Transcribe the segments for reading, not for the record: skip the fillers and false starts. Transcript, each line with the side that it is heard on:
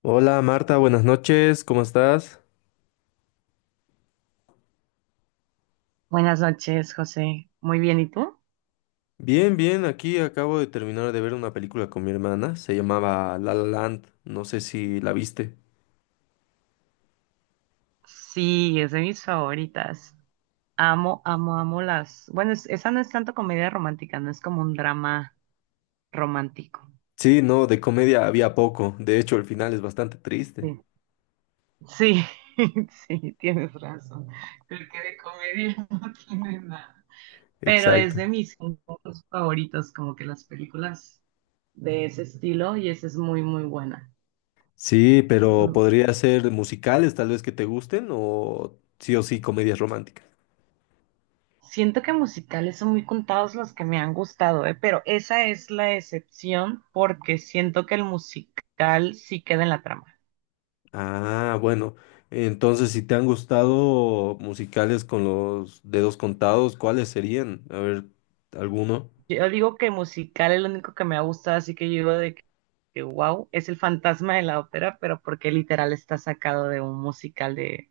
left: Hola Marta, buenas noches, ¿cómo estás?
right: Buenas noches, José. Muy bien, ¿y tú?
left: Bien, aquí acabo de terminar de ver una película con mi hermana, se llamaba La La Land, no sé si la viste.
right: Sí, es de mis favoritas. Amo, amo, amo las. Bueno, esa no es tanto comedia romántica, no es como un drama romántico.
left: Sí, no, de comedia había poco, de hecho el final es bastante
right: Sí,
left: triste.
right: sí, sí, tienes razón. Creo que de comedia no tiene nada. Pero es
left: Exacto.
right: de mis géneros favoritos, como que las películas de ese estilo, y esa es muy, muy buena.
left: Sí, pero podría ser musicales tal vez que te gusten o sí comedias románticas.
right: Siento que musicales son muy contados los que me han gustado, ¿eh? Pero esa es la excepción porque siento que el musical sí queda en la trama.
left: Ah, bueno, entonces si te han gustado musicales con los dedos contados, ¿cuáles serían? A ver, ¿alguno?
right: Yo digo que musical es lo único que me ha gustado, así que yo digo de que wow, es el fantasma de la ópera, pero porque literal está sacado de un musical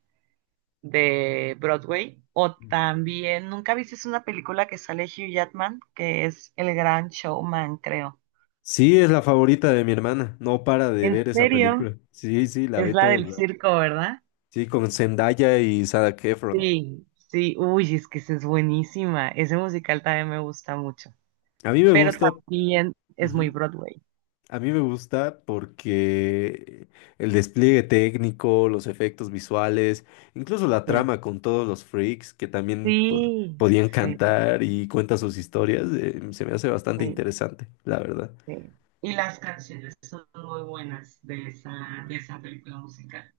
right: de Broadway. O también, ¿nunca viste una película que sale Hugh Jackman? Que es El Gran Showman, creo.
left: Sí, es la favorita de mi hermana. No para de
right: ¿En
left: ver esa
right: serio?
left: película. Sí, sí, la
right: Es
left: ve
right: la
left: todo
right: del
left: el rato.
right: circo, ¿verdad?
left: Sí, con Zendaya y Zac Efron.
right: Sí, sí, uy, es que esa es buenísima. Ese musical también me gusta mucho.
left: A mí me
right: Pero
left: gusta,
right: también es muy
left: ujú,
right: Broadway.
left: a mí me gusta porque el despliegue técnico, los efectos visuales, incluso la
right: Sí.
left: trama con todos los freaks que también
right: Sí,
left: podían
right: sí,
left: cantar y cuentan sus historias, se me hace bastante
right: sí,
left: interesante, la verdad.
right: sí. Y las canciones son muy buenas de esa película musical.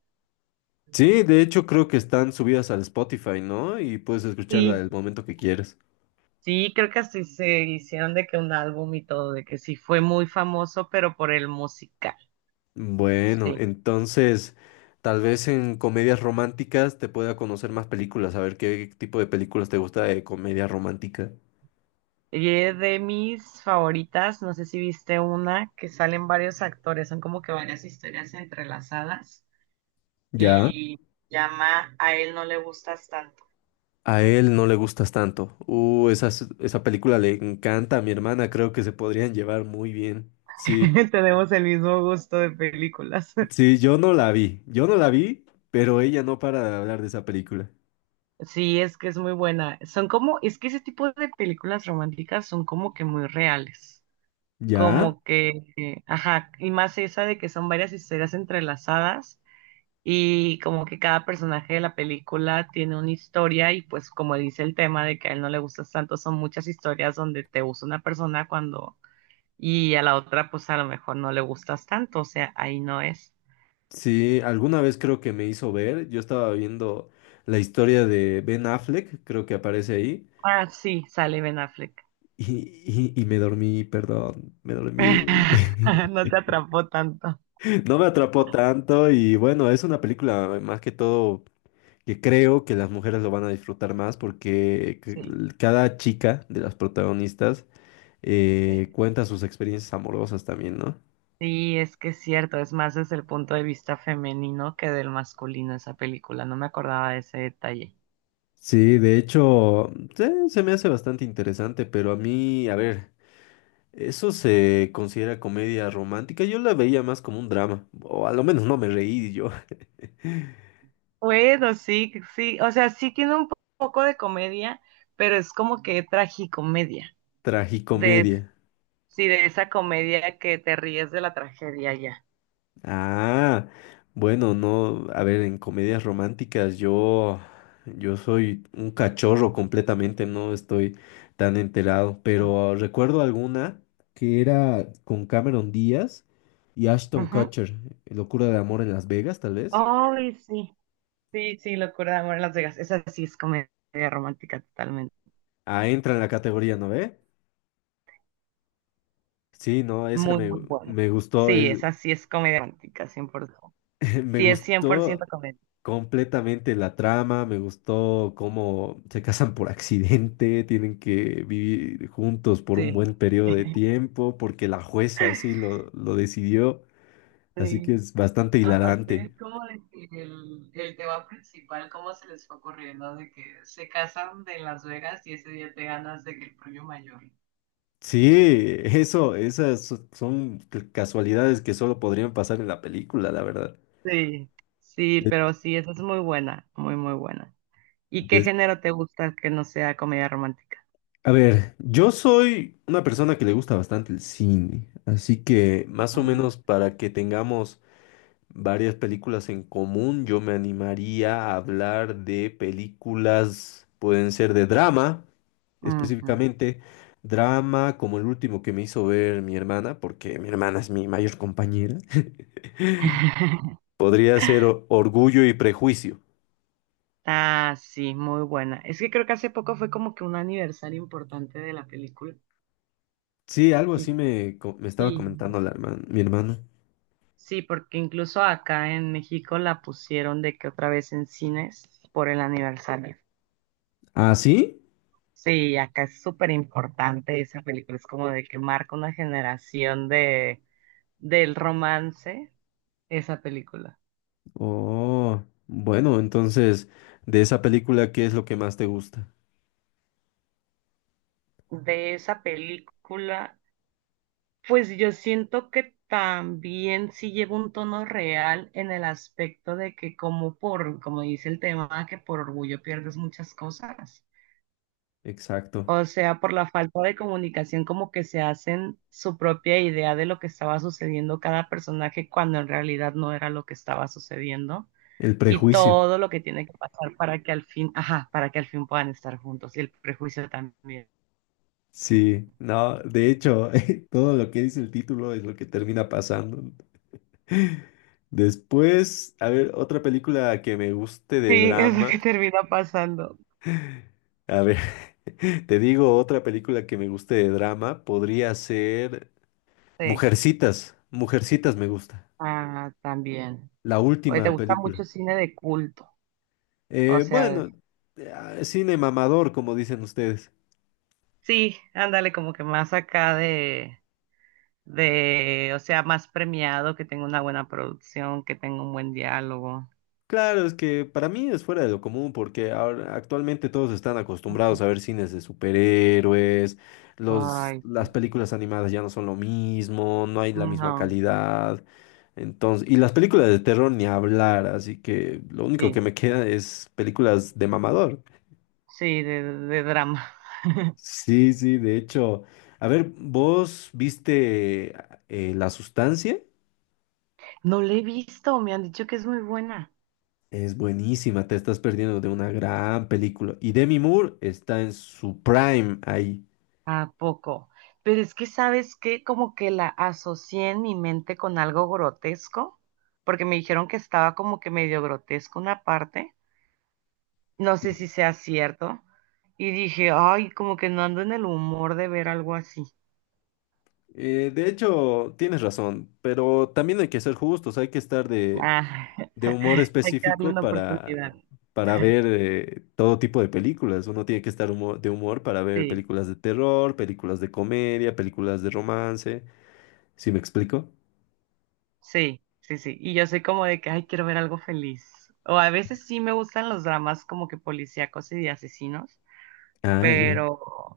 left: Sí, de hecho creo que están subidas al Spotify, ¿no? Y puedes escucharla el
right: Sí,
left: momento que quieras.
right: sí, creo que así se hicieron de que un álbum y todo, de que sí fue muy famoso, pero por el musical.
left: Bueno,
right: Sí.
left: entonces tal vez en comedias románticas te pueda conocer más películas, a ver qué tipo de películas te gusta de comedia romántica.
right: Y es de mis favoritas, no sé si viste una, que salen varios actores, son como que varias historias entrelazadas,
left: Ya.
right: y llama A él no le gustas tanto.
left: A él no le gustas tanto. Esa, esa película le encanta a mi hermana, creo que se podrían llevar muy bien. Sí,
right: Tenemos el mismo gusto de películas.
left: sí, yo no la vi, pero ella no para de hablar de esa película.
right: Sí, es que es muy buena. Son como, es que ese tipo de películas románticas son como que muy reales,
left: Ya.
right: como que, ajá, y más esa de que son varias historias entrelazadas y como que cada personaje de la película tiene una historia y pues como dice el tema de que a él no le gustas tanto, son muchas historias donde te usa una persona cuando y a la otra pues a lo mejor no le gustas tanto, o sea, ahí no es.
left: Sí, alguna vez creo que me hizo ver, yo estaba viendo la historia de Ben Affleck, creo que aparece ahí.
right: Ah, sí, sale Ben Affleck.
left: Y me dormí, perdón, me dormí.
right: No te atrapó tanto.
left: No me atrapó tanto y bueno, es una película más que todo que creo que las mujeres lo van a disfrutar más porque
right: Sí.
left: cada chica de las protagonistas
right: Sí,
left: cuenta sus experiencias amorosas también, ¿no?
right: sí, es que es cierto, es más desde el punto de vista femenino que del masculino esa película, no me acordaba de ese detalle.
left: Sí, de hecho, se me hace bastante interesante, pero a mí, a ver, eso se considera comedia romántica. Yo la veía más como un drama, o a lo menos no me reí yo.
right: Bueno, sí, sí, o sea, sí tiene un poco de comedia, pero es como que tragicomedia, de,
left: Tragicomedia.
right: sí, de esa comedia que te ríes de la tragedia ya.
left: Ah, bueno, no, a ver, en comedias románticas yo, yo soy un cachorro completamente, no estoy tan enterado, pero recuerdo alguna que era con Cameron Díaz y Ashton
right: Ujú.
left: Kutcher, Locura de Amor en Las Vegas, tal vez.
right: Ay, sí, sí, sí, Locura de Amor en Las Vegas, esa sí es comedia romántica totalmente,
left: Ah, entra en la categoría, ¿no ve? Sí, no,
right: muy, muy buena.
left: me gustó,
right: Sí, esa sí es comedia romántica, 100%.
left: me
right: Sí, es cien por
left: gustó
right: ciento comedia,
left: completamente la trama, me gustó cómo se casan por accidente, tienen que vivir juntos por un
right: sí.
left: buen periodo de tiempo, porque la jueza así lo decidió, así
right: Sí.
left: que es bastante
right: Aparte es
left: hilarante.
right: como de que el tema principal, cómo se les fue ocurriendo de que se casan de Las Vegas y ese día te ganas de que el premio mayor.
left: Sí, esas son casualidades que solo podrían pasar en la película, la verdad.
right: Sí, sí,
left: De-
right: pero sí, esa es muy buena, muy, muy buena. ¿Y qué
left: des-
right: género te gusta que no sea comedia romántica?
left: a ver, yo soy una persona que le gusta bastante el cine, así que más o
right: Ah,
left: menos para que tengamos varias películas en común. Yo me animaría a hablar de películas, pueden ser de drama,
right: ujú.
left: específicamente drama como el último que me hizo ver mi hermana, porque mi hermana es mi mayor compañera. Podría ser Orgullo y Prejuicio.
right: Ah, sí, muy buena. Es que creo que hace poco fue como que un aniversario importante de la película.
left: Sí, algo
right: Y
left: así me estaba
right: sí.
left: comentando la mi hermano.
right: Sí, porque incluso acá en México la pusieron de que otra vez en cines por el aniversario.
left: ¿Ah, sí?
right: Sí, acá es súper importante esa película, es como de que marca una generación de del romance esa película.
left: Oh, bueno, entonces, de esa película, ¿qué es lo que más te gusta?
right: De esa película, pues yo siento que también sí lleva un tono real en el aspecto de que como por, como dice el tema, que por orgullo pierdes muchas cosas.
left: Exacto,
right: O sea, por la falta de comunicación, como que se hacen su propia idea de lo que estaba sucediendo cada personaje cuando en realidad no era lo que estaba sucediendo
left: el
right: y
left: prejuicio.
right: todo lo que tiene que pasar para que al fin, ajá, para que al fin puedan estar juntos y el prejuicio también.
left: Sí, no, de hecho, todo lo que dice el título es lo que termina pasando. Después, a ver, otra película que me guste de
right: Sí, es lo
left: drama.
right: que termina pasando.
left: A ver, te digo, otra película que me guste de drama podría ser
right: Sí,
left: Mujercitas. Mujercitas me gusta.
right: ah, también.
left: La
right: Oye, ¿te
left: última
right: gusta
left: película.
right: mucho cine de culto? O
left: Eh,
right: sea,
left: bueno, cine mamador, como dicen ustedes.
right: sí, ándale, como que más acá de, o sea, más premiado, que tenga una buena producción, que tenga un buen diálogo.
left: Claro, es que para mí es fuera de lo común porque ahora actualmente todos están acostumbrados
right: Ujú.
left: a ver cines de superhéroes,
right: Ay,
left: las
right: sí.
left: películas animadas ya no son lo mismo, no hay la misma
right: No,
left: calidad. Entonces, y las películas de terror ni hablar, así que lo único que
right: sí,
left: me queda es películas de mamador.
right: sí, de drama.
left: Sí, sí, de hecho, a ver, ¿vos viste La Sustancia?
right: No la he visto, me han dicho que es muy buena.
left: Es buenísima, te estás perdiendo de una gran película. Y Demi Moore está en su prime ahí.
right: ¿A poco? Pero es que, ¿sabes qué? Como que la asocié en mi mente con algo grotesco, porque me dijeron que estaba como que medio grotesco una parte. No sé
left: Sí.
right: si sea cierto. Y dije, ay, como que no ando en el humor de ver algo así.
left: De hecho, tienes razón, pero también hay que ser justos, hay que estar
right: Ah,
left: de humor
right: hay que darle
left: específico
right: una oportunidad.
left: para ver todo tipo de películas. Uno tiene que estar de humor para ver
right: Sí,
left: películas de terror, películas de comedia, películas de romance. ¿Sí me explico?
right: sí, sí, sí. Y yo soy como de que, ay, quiero ver algo feliz. O a veces sí me gustan los dramas como que policíacos y de asesinos,
left: Ah, ya.
right: pero,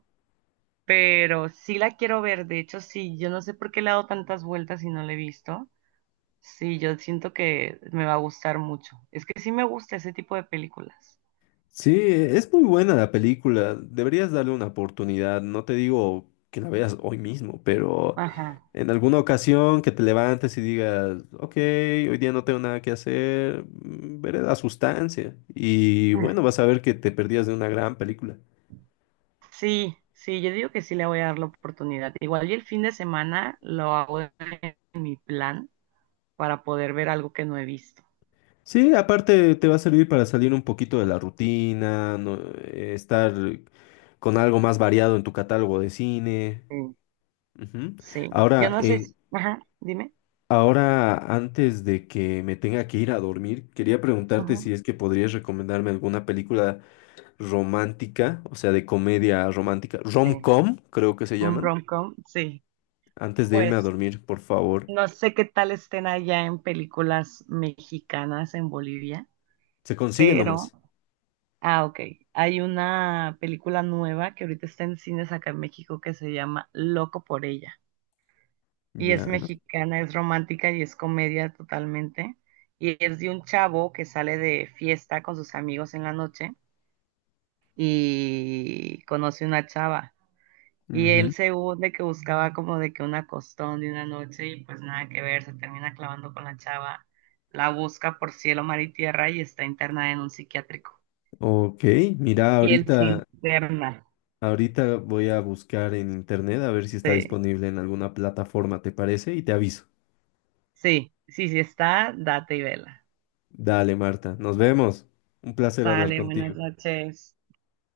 right: pero sí la quiero ver. De hecho, sí, yo no sé por qué le he dado tantas vueltas y no la he visto. Sí, yo siento que me va a gustar mucho. Es que sí me gusta ese tipo de películas.
left: Sí, es muy buena la película. Deberías darle una oportunidad. No te digo que la veas hoy mismo, pero...
right: Ajá.
left: En alguna ocasión que te levantes y digas, ok, hoy día no tengo nada que hacer, veré la sustancia. Y
right: Ah,
left: bueno, vas a ver que te perdías de una gran película.
right: sí, sí, yo digo que sí le voy a dar la oportunidad. Igual y el fin de semana lo hago en mi plan para poder ver algo que no he visto.
left: Sí, aparte te va a servir para salir un poquito de la rutina, estar con algo más variado en tu catálogo de cine.
right: Sí,
left: Ujú.
right: sí. Yo
left: Ahora,
right: no sé
left: en,
right: si... Ajá, dime.
left: ahora, antes de que me tenga que ir a dormir, quería preguntarte
right: Ajá,
left: si es que podrías recomendarme alguna película romántica, o sea, de comedia romántica,
right: sí.
left: rom-com, creo que se
right: Un
left: llaman,
right: rom-com, sí.
left: antes de irme a
right: Pues
left: dormir, por favor.
right: no sé qué tal estén allá en películas mexicanas en Bolivia,
left: Se consigue
right: pero...
left: nomás.
right: Ah, ok. Hay una película nueva que ahorita está en cines acá en México que se llama Loco por ella. Y es
left: Ya.
right: mexicana, es romántica y es comedia totalmente. Y es de un chavo que sale de fiesta con sus amigos en la noche y conoce una chava. Y él
left: Ujú.
right: según de que buscaba como de que una costón de una noche y pues nada que ver, se termina clavando con la chava, la busca por cielo, mar y tierra y está internada en un psiquiátrico.
left: Ok, mira,
right: Y él se
left: ahorita,
right: interna.
left: ahorita voy a buscar en internet a ver si está
right: Sí,
left: disponible en alguna plataforma, ¿te parece? Y te aviso.
right: sí, sí, sí está, date y vela.
left: Dale, Marta, nos vemos. Un placer hablar
right: Sale,
left: contigo.
right: buenas noches.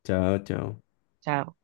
left: Chao, chao.
right: Chao.